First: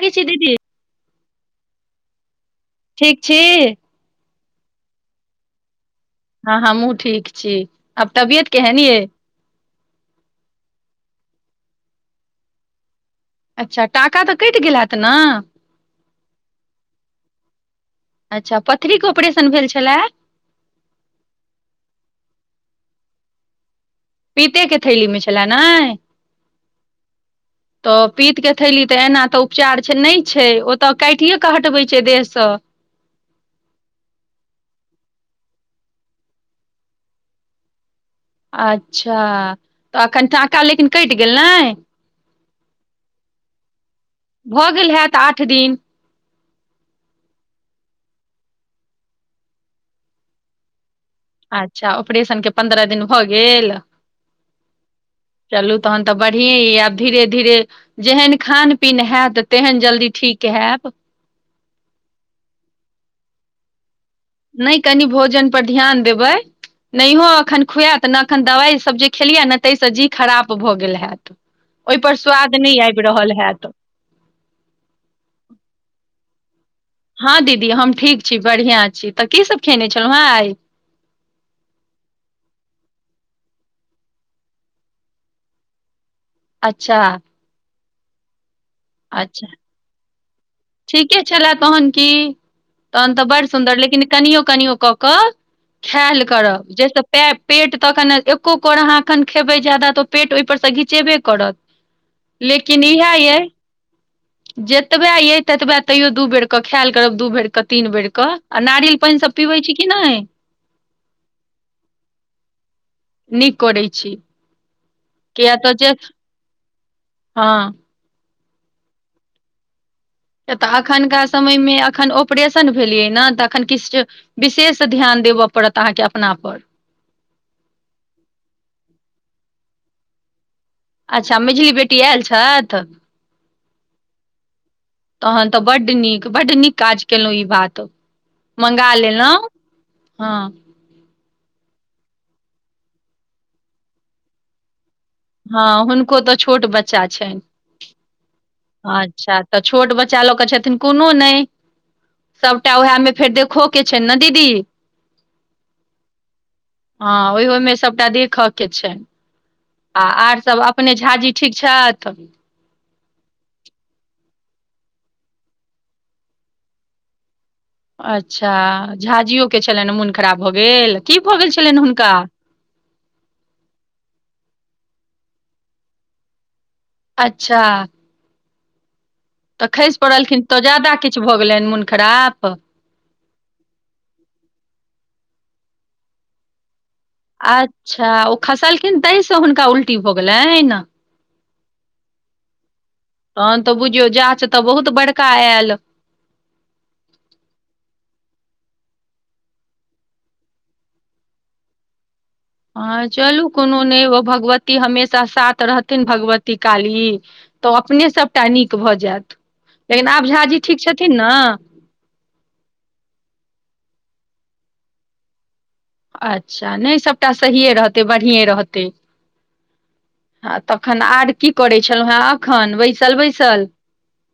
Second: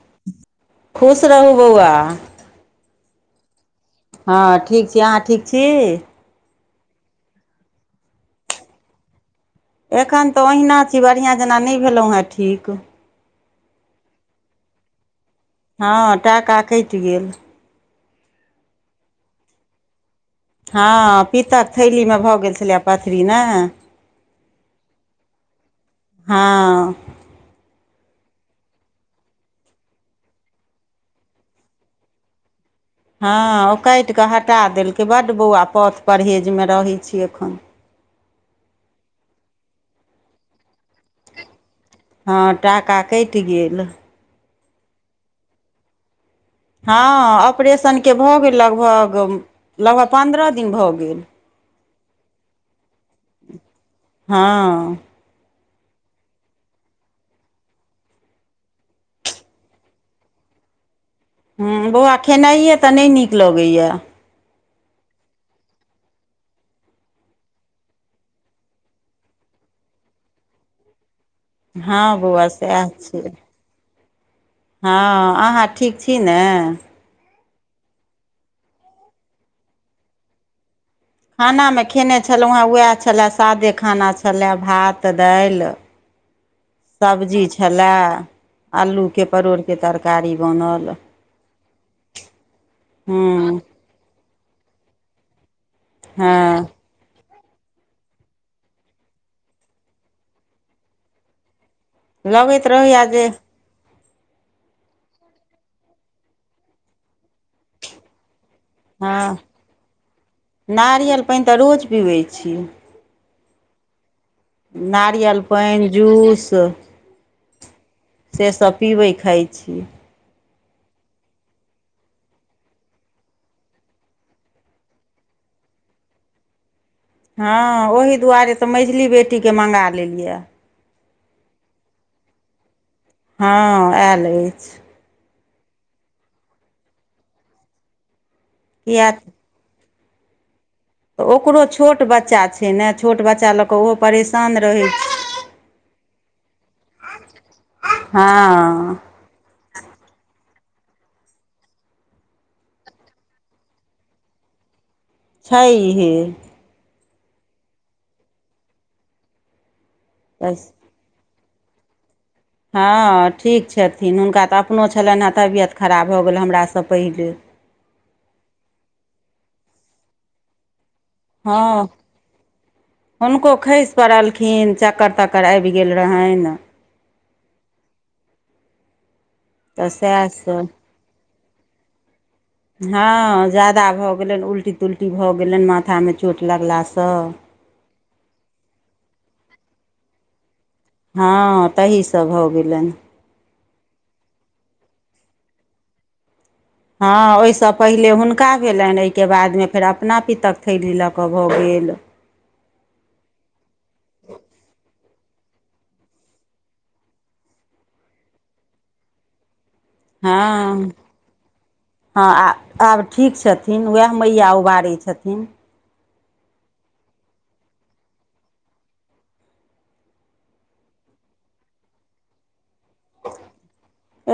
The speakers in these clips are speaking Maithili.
करै छी दीदी खुश रहू बौआ ठीक छी हँ ठीक छी अहाँ ठीक छी हँ हमहूँ ठीक छी आब तबियत केहन यै एखन तऽ ओहिना छी बढ़िआँ जेना नहि भेलहुँ हेँ ठीक अच्छा टाका तऽ कटि गेल हैत न हँ टाका कइट गेल अच्छा पथरीके ऑपरेशन भेल छलए हँ पीतक थैलीमे भऽ गेल छलैए पथरी ने पीतेके थैलीमे छलए नै हँ तऽ पीत केऽ थैली तऽ एना तऽ उपचार छै नहि छै ओतय काइटिए कऽ हटबै छै देहसँ हँ ओ काइटि कऽ हटा देलकै बड्ड बौआ पथ परहेजमे रहै छी एखन अच्छा तऽ एखन टाका लेकिन क इट गेल नै हँ, टाका क इट गेल भऽ गेल हैत आठ दिन हँ, ऑपरेशनके भऽ गेल लगभग लगभग पन्द्रह दिन भऽ गेल। अच्छा ओपरे शनके पन्द्रह दिन भऽ गेल। हँ चलू तहन तऽ बढ़िए य आब धीरे धीरे जेहन खान पीन हैत तेहन जल्दी ठीक के हैप ह बौआ खेनाइए तऽ नहि नीक लगैए नहि कनि भोजन पर ध्यान देबै। नहिओ एखन खुएत नहि एखन दवाइसभ जे खेलियै ने ताहिसँ जी खराब भऽ गेल होैत हँ, बौआ सएह छियै। हैत हँ अहाँ ठीक छी नहि हँ दीदी, हम ठीक छी, बढ़िआँ छी। तऽ की सब खेने छलहुँ हेँ खानामे खेने छलौ है उएह छलय सादे खाना छलय भात दाइल अच्छा सब्जी छलए, आलूके अच्छा परोड़के तरकारी। बनल ठीके छलए तहन की तहन तऽ बड़ हूँ सुन्दर लेकिन कनियो कनियो कऽ कऽ खयाल हँ करब जाहिसँ पैं पेट तखन एको कोर अहाँ एखन खेबै ज्यादा तऽ पेट ओहिपर सं घिचेबे कऽ रऽ तऽ लगैत लेकिन रहैया इएह जे यै जतबेया अइ ततबे तैयो दू बेरके खेयाल करब दू बेर कऽ तीन बेर कऽ आ नारियल पानि हँ सब पीबै छी। कि नैय नारियल पानि तऽ रोज पीबै छी नीक करै छी। नारियल पानि जूस हां सेसभ पिबैय खाय छी। एतऽ एखनका समयमे एखन ऑपरेशन भेलैय न तऽ एखन किछ जे विशेष ध्यान दे ब पड़त अहाँके अपना पर हां ओही दुआरे तऽ मैझली बेटीकेँ मंगा लेलियै अच्छा मैझली बेटी एयल छथि। हां एयल अछि तहन तऽ बड नीक बड नीक काज केलहुँ ई बात मँगा किया लेलौ हां ओकरो छोट बच्चा छै। न छोट बच्चा लऽ कऽ उहो परेशान रहै छै। हां हुनको तऽ छोट बच्चा छनि। हँ अच्छा तऽ छोट बच्चा लऽ क छथिन कोनो नहि सभटा उएहमे फेर देखो के छै। न दीदी छै हे हां ओहोमे सभटा देखव के छैय आ आर सभ अपने झाा जी ठीक छऽथ। हां, ठीक छथिन हुनका तऽ अपनो छलैन हेँ तबियत खराब भऽ गेल हमरासँ पहिले अच्छा झाँझियो के छलैन मोन खराब भऽ गेल की भऽ गेल छलनि हां हुनका हुनको खैस पड़लखिन च कत तक्कर आबि गेल रहनि अच्छा तऽ खैसि पड़लखिन तऽ ज्यादा किछु भऽ गेलैन मोन खराब हां, ज्यादा भऽ गेलैन उल्टी तुलटी भऽ गेलैन माथा मे चोट लगलासँ हँ अच्छा ओ खसलखिन तहि सँ हुनका उल्टी भऽ गेलैन हां तहि सँ भऽ गेलैन तहन तऽ बुझियौ जाँच तऽ बहुत बड़का एल हां ओहिसँ पहिले हुनका भेलैन एहिके बादमे फेर अपना पितक थैली लऽ कऽ भऽ गेल गेल हाँ चलू कोनो नैय ओ भगवती हमेशा साथ रहथिन भगवती काली तऽ अपने सभटा नीक भऽ जेत हँ हँ आ आब ठीक छथिन उएह मैया उबारै छथिन अच्छा नहि सभटा सहिए रहतै बढ़िए रहतै आ तखन आर की करै छलहुँ हेँ एखन बै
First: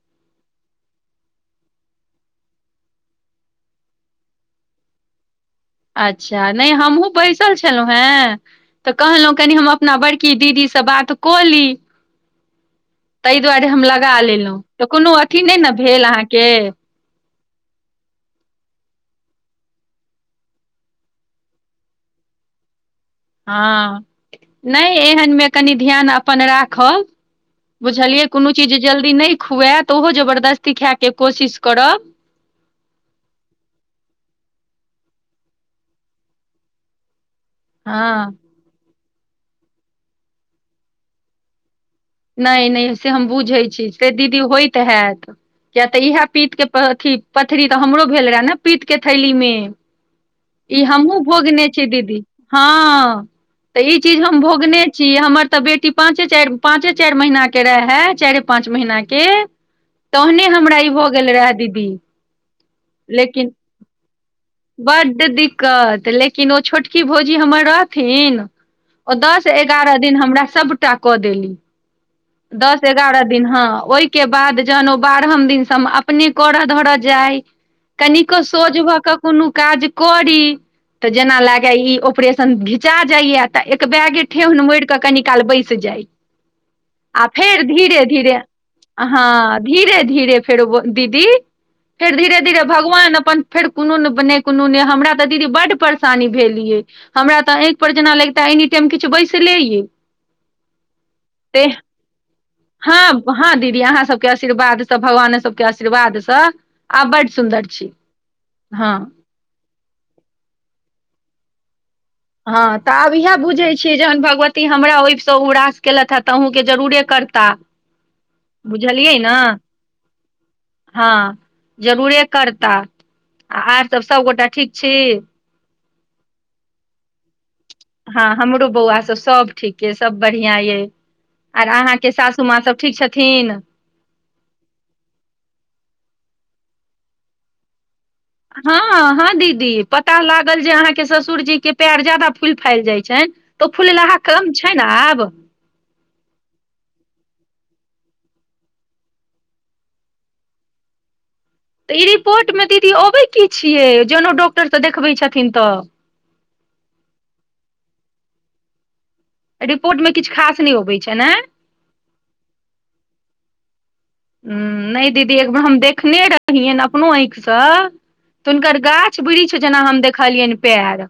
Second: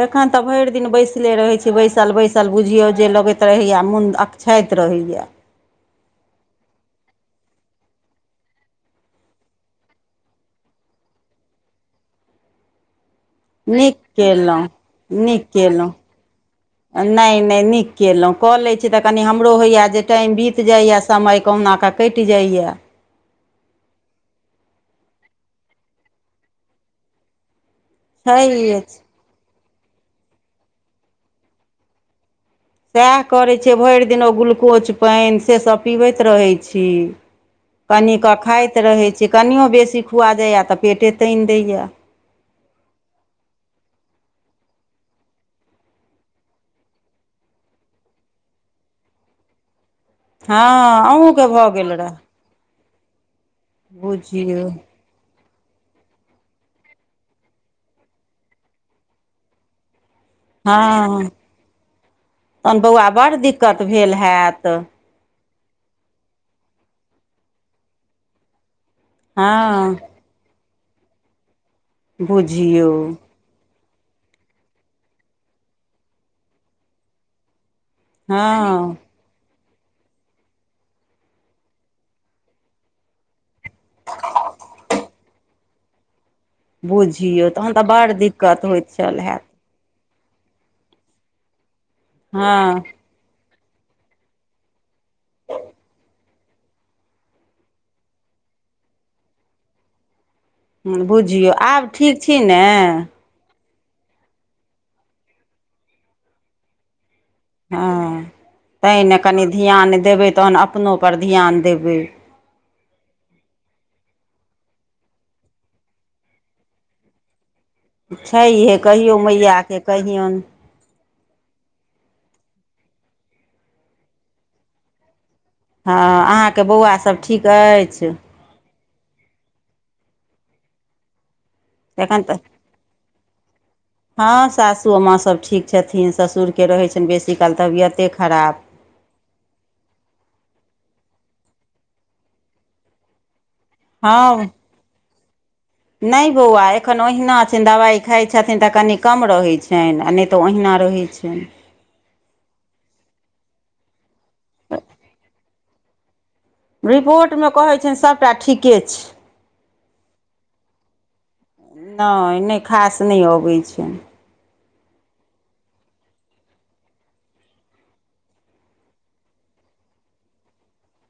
एखन तऽ भरि दिन बैसले रहै छी बैसल बैस सल बुझियौ जे लगैत रहैए मोन अकछाइत रहैया अच्छा नहि हमहुँ बैसल छलहुँ हें तऽ कहलहुँ कनी हम अपना बड़की दीदी सँ बात बात कऽली तै दुआरे हम नीक लगा लेलौ केलहुँ तऽ कोनो अथी नीक नै न भेल अहाँके नै नीक केलौं कऽ लै छी तऽ कनी हमरो होय या जे टाइम बीत जाइया समय कहुना कऽ कटि जा इया ह नहि एहनमे कनि ध्यान अपन राखब बुझलियै कोनो चीज छैहे जल्दी नहि खुयात तऽ ओहो जबरदस्ती खेय के कोशिश करब सएह करैत छै भरि दिन ओ ग्लुकोज पाइन सेसभ पीबैत रहै छी हँ कनिकँ खाइत रहैत छी कनिओ बेसी खुआ जाइए तऽ पेटे तानि दैए नै नै से हम बुझैत छी, से दीदी होइत हैत किये तऽ यैह प पीत के अथी पथरी तऽ हमरो भेल रहै ने पीतके थैलीमे ई हँ हमहुँ अहूँके भोगने भऽ छी गेल रहए दीदी हँं ई चीज हम बुझियौ भोगने छी, हमर तऽ बेटी पाँचे चारि पाँचे चारि महीना के रहै, चाइरे पाँच महीना के तहने हमरा ई भऽ हँ गेल रहै दीदी तहन बौआ बड्ड लेकिन दिक्कत भेल हैत कत लेकिन ओ छोटकी भौजी हमर रहथिन दस एगारह हँ दिन हमरा सबटा कऽ देली दस बुझियौ एगारह दिन हँ ओहिके बाद जहन ओ बारहम दिनसँ हम अपने करऽ धरऽ जाय कनिको हँ सोझ भऽ कऽ कोनो काज करी जेना लागय ई ऑपरेशन घिचा जाइया तऽ एक बैगे ठेहुन मोड़ि कऽ कनी काल बैस जाय आ बुझियौ फेर तहन तऽ धीरे बड़ धीरे दिक्कत होइत छल हैत हँ धीरे धीरे धीरे फेर दीदी कऽ धीरे धीरे हँ भगवान अपन फेर कोनो ने ने कोनो ने हमरा ते दीदी बड्ड परेशानी भेल ये हमरा तऽ ऑखि पर जेना लैगते एनिटाइम किछु बैसले यै बुझियौ तेहन आब ठीक छी ने दिदी अहाँ सब के आशीर्वाद सँ भगवान सबके आशीर्वाद सँ आब बड्ड सुन्दर छी हाँ हँ तैंनै कनी ध्यान देबै तहन अपनो पर ध्यान देबै हँ तऽ आब इएह बुझैत छियै जहन भगवती हमरा ओहिसँ उबरास केलथि हें तऽ अहूँके जरूरे करताह छैहे कहियौ बुझलियै ने मैया के कहियौन हँ जरूरे करता आ आर तब सभगोटा ठीक छी हँ अहाँके बौआ सब ठीक अछि हॉ सब ठीक यै सब बढ़ियां यै आर अहाँके एखन तऽ सासु माँ सब ठीक छथिन हँ सासुमाँ सभ ठीक छथिन ससुरके रहैत छनि बेसीकाल तबियते खराब हँ हँ दीदी पता लागल जे अहाँके ससुरजी के पैर ज्यादा फूलि फालि जाइ छनि तऽ ओ फूल लाहा हँ कम छैन आब नहि बौआ एखन ओहिना छै। दवाइ खाइत छथिन तऽ कनि कम रहैत छनि। नहि तऽ ओहिना रह कहै छिनि ई रिपोर्टमे दीदी अबै की छियै जने डॉक्टरसँऽ देखबै छथिन तऽ रिपोर्टमे कहैत छियनि सभटा ठीके छै। रिपोर्टमे किछु खास नहि अबैत छ ने नऽ नहि खास नहि अबैत छनि ह म नहि दीदी एकबेर हम देखने रहियनि अपनो आँखिसँ तऽ हुनकर गाछ वृक्ष जेना हम देखलियनि पएर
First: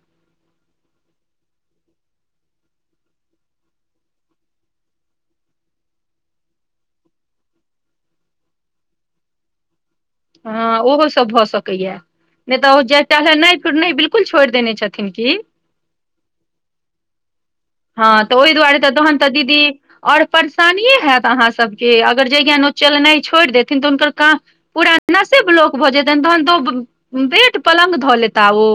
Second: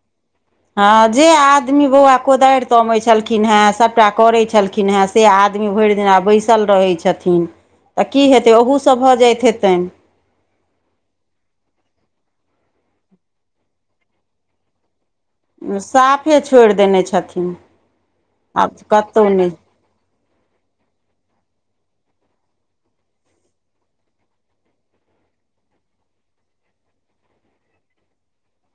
हँ, जे आदमी बौआ कोदारि तमैत छलखिन हेँ सभटा करैत छलखिन हेँ से आदमी इभरििना दिनी बैसल रहै छथिन तऽ की हेतै ओहूसँ भऽ जाइत हेतनि हँ, ओहोसभ भऽ सकैए नै तऽ ओ जाये नहि नहि बिलकुल छोड़ि देने छथिन की साफे छोड़ि देने छथिन। ह तऽ ओहि आब दुआरे तऽ तहन कतहु तऽ नहि दीदी और परेशानीे हैत अहा सबके अगर जजञा ओ चलेनाइ छोड़ि देथिन तऽ हुनकर काम पूरा नसेब लोक भऽ जेतैन तहन तऽ ओ बेड पलंग धऽ लेता ओ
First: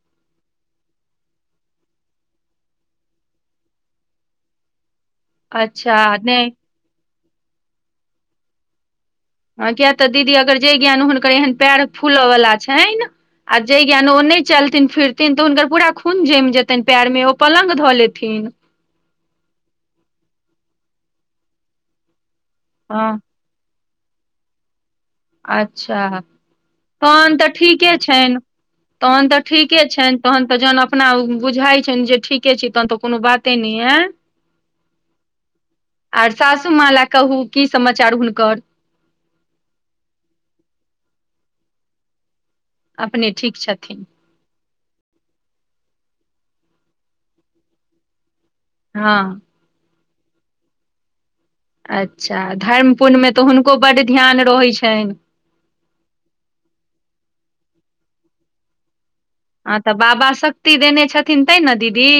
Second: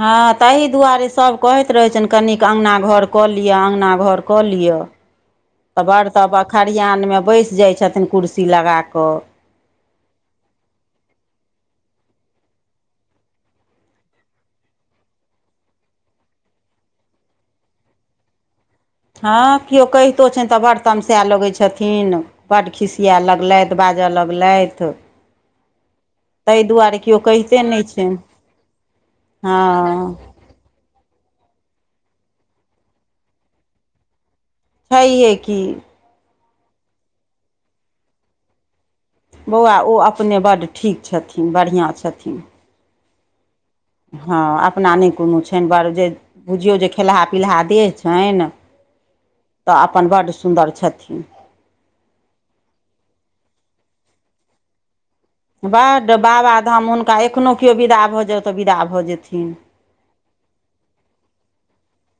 ह तहि दुआरे सभ कहैत रहै छनि। कनिक अंगना घर कऽ लिअ अंगना घर कऽ लिअ तऽ अच्छा बड़ तऽ नहि खरिहानमे बैस जाइत छथिन कुर्सी लगा कऽ किय तऽ दीदी अगर जे ज्ञान हुनकर एहन पएर फूलयवला छइन आ जे ज्ञान ओ नै चलथिन फिरथिन तऽ हुनकर पूरा खून जैम जेतैन पैइर मे ओ पलंग धऽ लेथिन [unintelligible] हँ, केओ कहितो छैन। तऽ बड्ड तमसा लगैत छथिन बड्ड खिसिया हँ लगलथि बाजऽ लगलैथि अच्छा तहन तऽ कहिते नहि ठीके छनि। तहन तऽ ठीके हँ छनि। तहन तऽ जहन अपना उ बुझाइत छनि जे ठीके छै। तहन तऽ कोनो बाते नै एं छै हे की आर सासू माँ ला कहू की समाचार हुनकर बौआ ओ अपने बड्ड ठीक छथिन बढ़िआँ छथिन। अपने ठीक छथि हँ, अपना नहि कोनो छनि। बड़ जे बुझियौ जे खेलहा पिलहा देह छैन। हँ अपन बड्ड सुन्दर छथिन। अच्छा धर्म पुण्यमें तऽ हुनको बड्ड ध्यान रहै छनि। बड्ड बाबाधाम हुनका एखनहु केओ विदा भऽ जायउ तऽ विदा भऽ जेथिन हँ, तऽ बाबा शक्ति देने छथिन तै ने दीदी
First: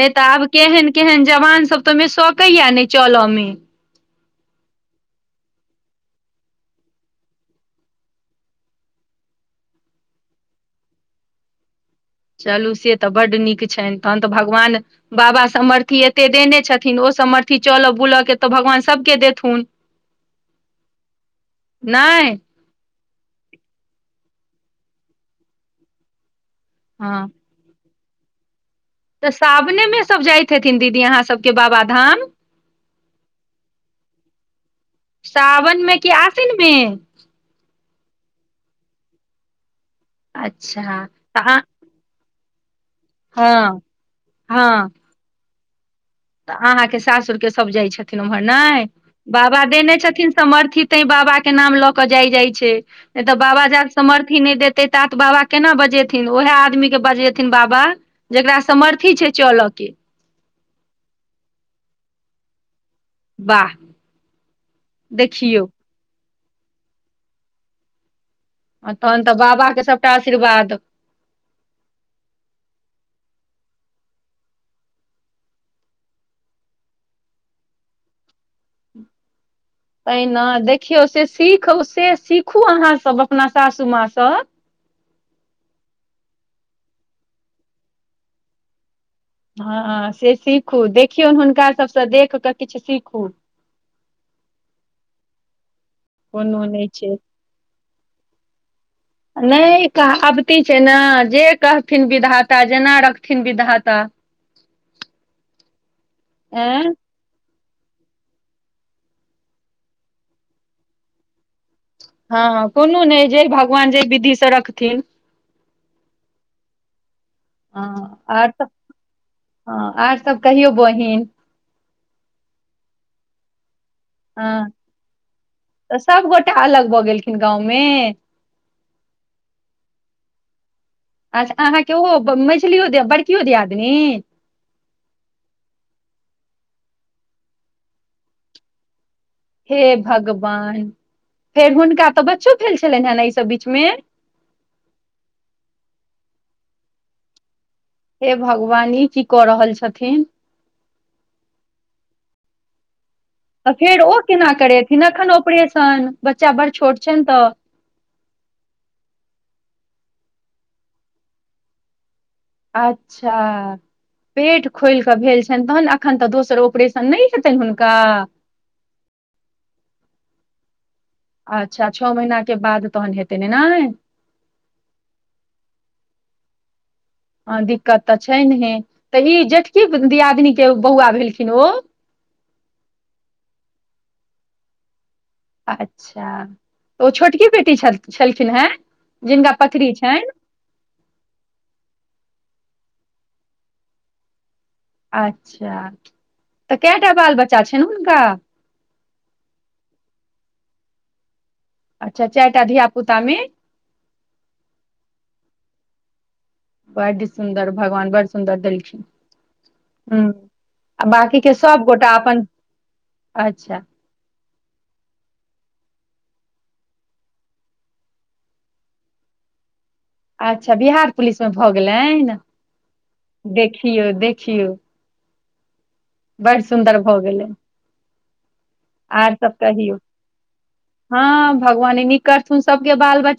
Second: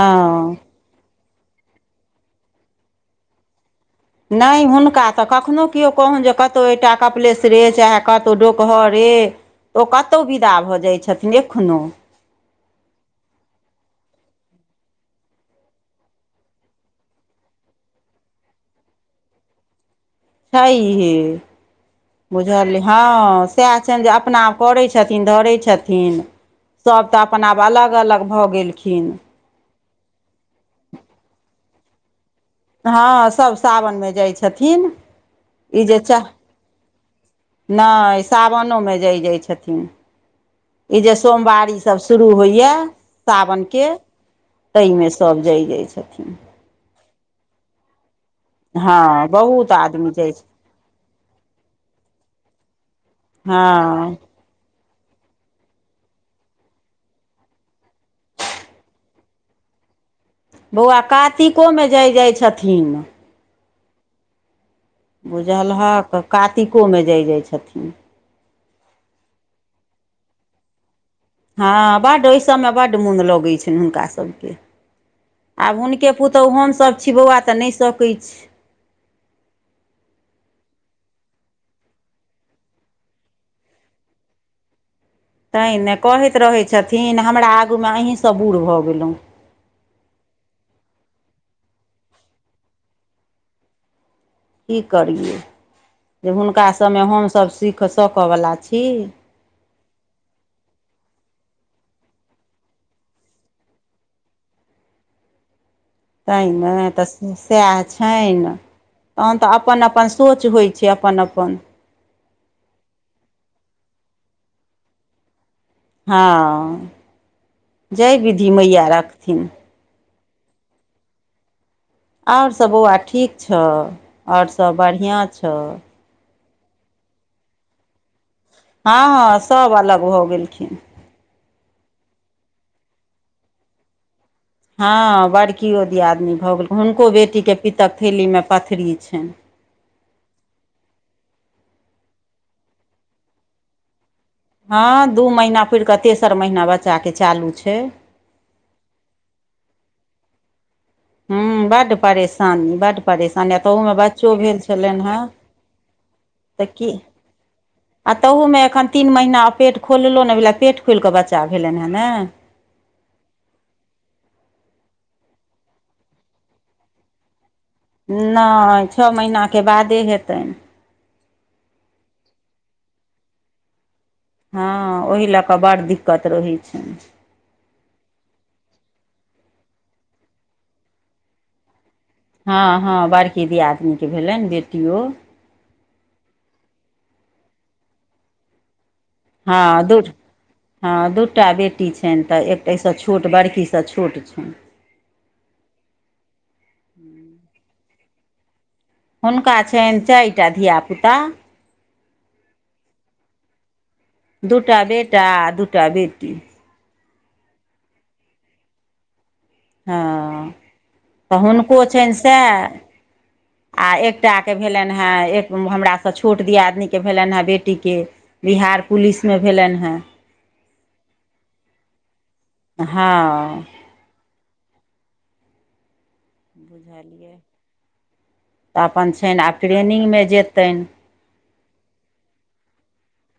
नहि तऽ आब केहन केहन जवानसभ तऽ ओहिमें सकैया नै चलय में नै, हुनका तऽ कखनो केओ कहन जे कतहु एकटा कपलेशरे चाहे कतौ डोकहररे से ओ कतहु विदा भऽ जाइत छथिन एखनो चलू से तऽ बड्ड नीक छनि। तहन तऽ भगवान बाबा सामर्थ्य एते देने छथिन। ओ सम अथी चलो बुलऽ के त भगवान सब के देथुन छै हे नहि बुझल ऐ हँ, सएह छनि जे अपना करै छथिन धरै छथिन। सब तऽ हँ अपन आब अलग अलग भऽ गेलखिन तऽ सावनेमें सभ जाइत हेथिन दीदी अहाँ सबके बाबाधाम हँ सभ सावनमें जाइ छथिन सावन ई मे जे कि चाह आसिन मे नई साावनोमें जाइ जाय छथिन ई अच्छा जे तऽ सोमवारी सब शुरू होइया हँ सावनके हँ तई में सब जाय जाइ छथिन। तऽ अहाँके सासुर के सब जाइ छथिन। ओम्हर नई हँ बाबा बहुत देने आदमी छथिन जाइ छै सामर्थ्य ते बाबा के के नाम लऽ के जाय जाइ छै। नहि तऽ बाबााजाबे हँ सामर्थ्य नई दे ते तात बाबा केना बजेथिन ओएहे आदमी के बजेथिन बाबा जेकरा सामर्थी छै। चलक के बौआ कातिकोमें जाय जाइ छथिन, वाह देखियौ बुझलहक कातिकोमें जाय जाइ छथिन, आ तहन तऽ बाबा के सब टा आशीर्वाद हँ, बड्ड ओहि सभमें बड्ड मोन लगैत छनि। हुनकासभके आब हुनके पुतहु हमसभ छी। बौआ तऽ नहि सकै छी पहिना देखियौ से सीख से सीखू अहाँसब अपना सासूमाँ स [inaudible] तैँ ने कहैत रहै छथिन, हमरा आगू में अहीँसब बूढ़ भऽ गेलहुँ। हँ, से सीखू देखियौन हुनका सभसँ देख कऽ किछु सीखू [inaudible] की करियै जे कोनो हुनका नहि सब में छै हमसभ सीख सकय वला छी। नई कहाबती छै, ने जे कहथिन विधाता जेना रखथिन विधाता त ने एं त सेह छनि तहन तऽ अपन अपन सोच होइ छै, अपन अपन हँ, कोनो नई जे भगवान जे विधि स रखथिन हँ, जाय हँ विधि आर तऽ मैया रखथिन हँ आर सब कहियो बहिन और सभ बौआ ठीक छ और हँ सभ बढ़िआँ छ तऽ सभगोटा अलग भऽ गेलखिन गाँवमे हँ सभ अलग भ गेलखिन अच्छा अहाँके ओहो मझलियो दि बड़कियो दियादनी हँ, बड़कियो दियादनी भऽ गेल हुनको बेटीके पितक थैलीमे पथरी छनि। हे भगवान फेर हुनका तऽ बच्चो भेल छलनि, हैं न एहिसभ बीचमे हँ, दू महिना पुड़ि कऽ तेसर महिना बच्चाके चालू छै हे, भगवान ई की कऽ रहल छथिन। हू बड परेशानी बड परेशानी तऽ तहुंमे फेर ओ बच्चो केना भेल करेथिन छलनि हैं। एखन ऑपरेशन बच्चा बड़ तऽ की छोट छनि तऽ आ तहूमे एखन तीन महीना आ पेट खोललो नहि भेल आ पेट खोलि कऽ बच्चा भेलनि हैं ने अच्छा पेट खोलि कऽ भेल छनि, तहन एखन तऽ दोसर ऑपरेशन नहि हे नहि छौ महीनाके बादे हेतनि अच्छा छौ महीनाके बाद तहन हेतैन ने हँ ओहि लऽ कऽ बड़ दिक्कत रहैत छैन हँ, दिक्कत तऽ छैन हे तऽ ई जेठकी दियादिनीके बौआ भेलखिन ओ हँ, हँ, बड़की दियादनीके भेलनि बेटियो अच्छा तऽ ओ छोटकी बेटी छल छलखिन हँ, हँ दू हँ दूटा बेटी छनि तऽ एक ताहिसँ छोट बड़कीसँ छोट छनि। अच्छा तऽ कएटा बाल बच्चा छनि, हुनका हुनका छनि चारिटा धियापुता अच्छा चारिटा धिया पुता मे दुटा बेटा आ दूटा बेटी बड सुन्दर भगवान बड सुन्दर देलखिन ह हँ, आ तऽ बाँकी के हुनको सभगोटा छनि अपन अच्छा सएह आ एकटा भेलनि है एक हमरा स छोट दियादनी के भेलनि हें बेटी के बिहार पुलिस मे भेलनि हैं अच्छा बिहार पुलिस मे भऽ गेलनि हँ देखियौ देखियौ बड सुन्दर भऽ बुझलियै गेलै तऽ अपन आर छनि सब आब कहियौ ट्रेनिंगमे जेतनि हँ भगवाने नीक करथुन सबके बाल बच्चा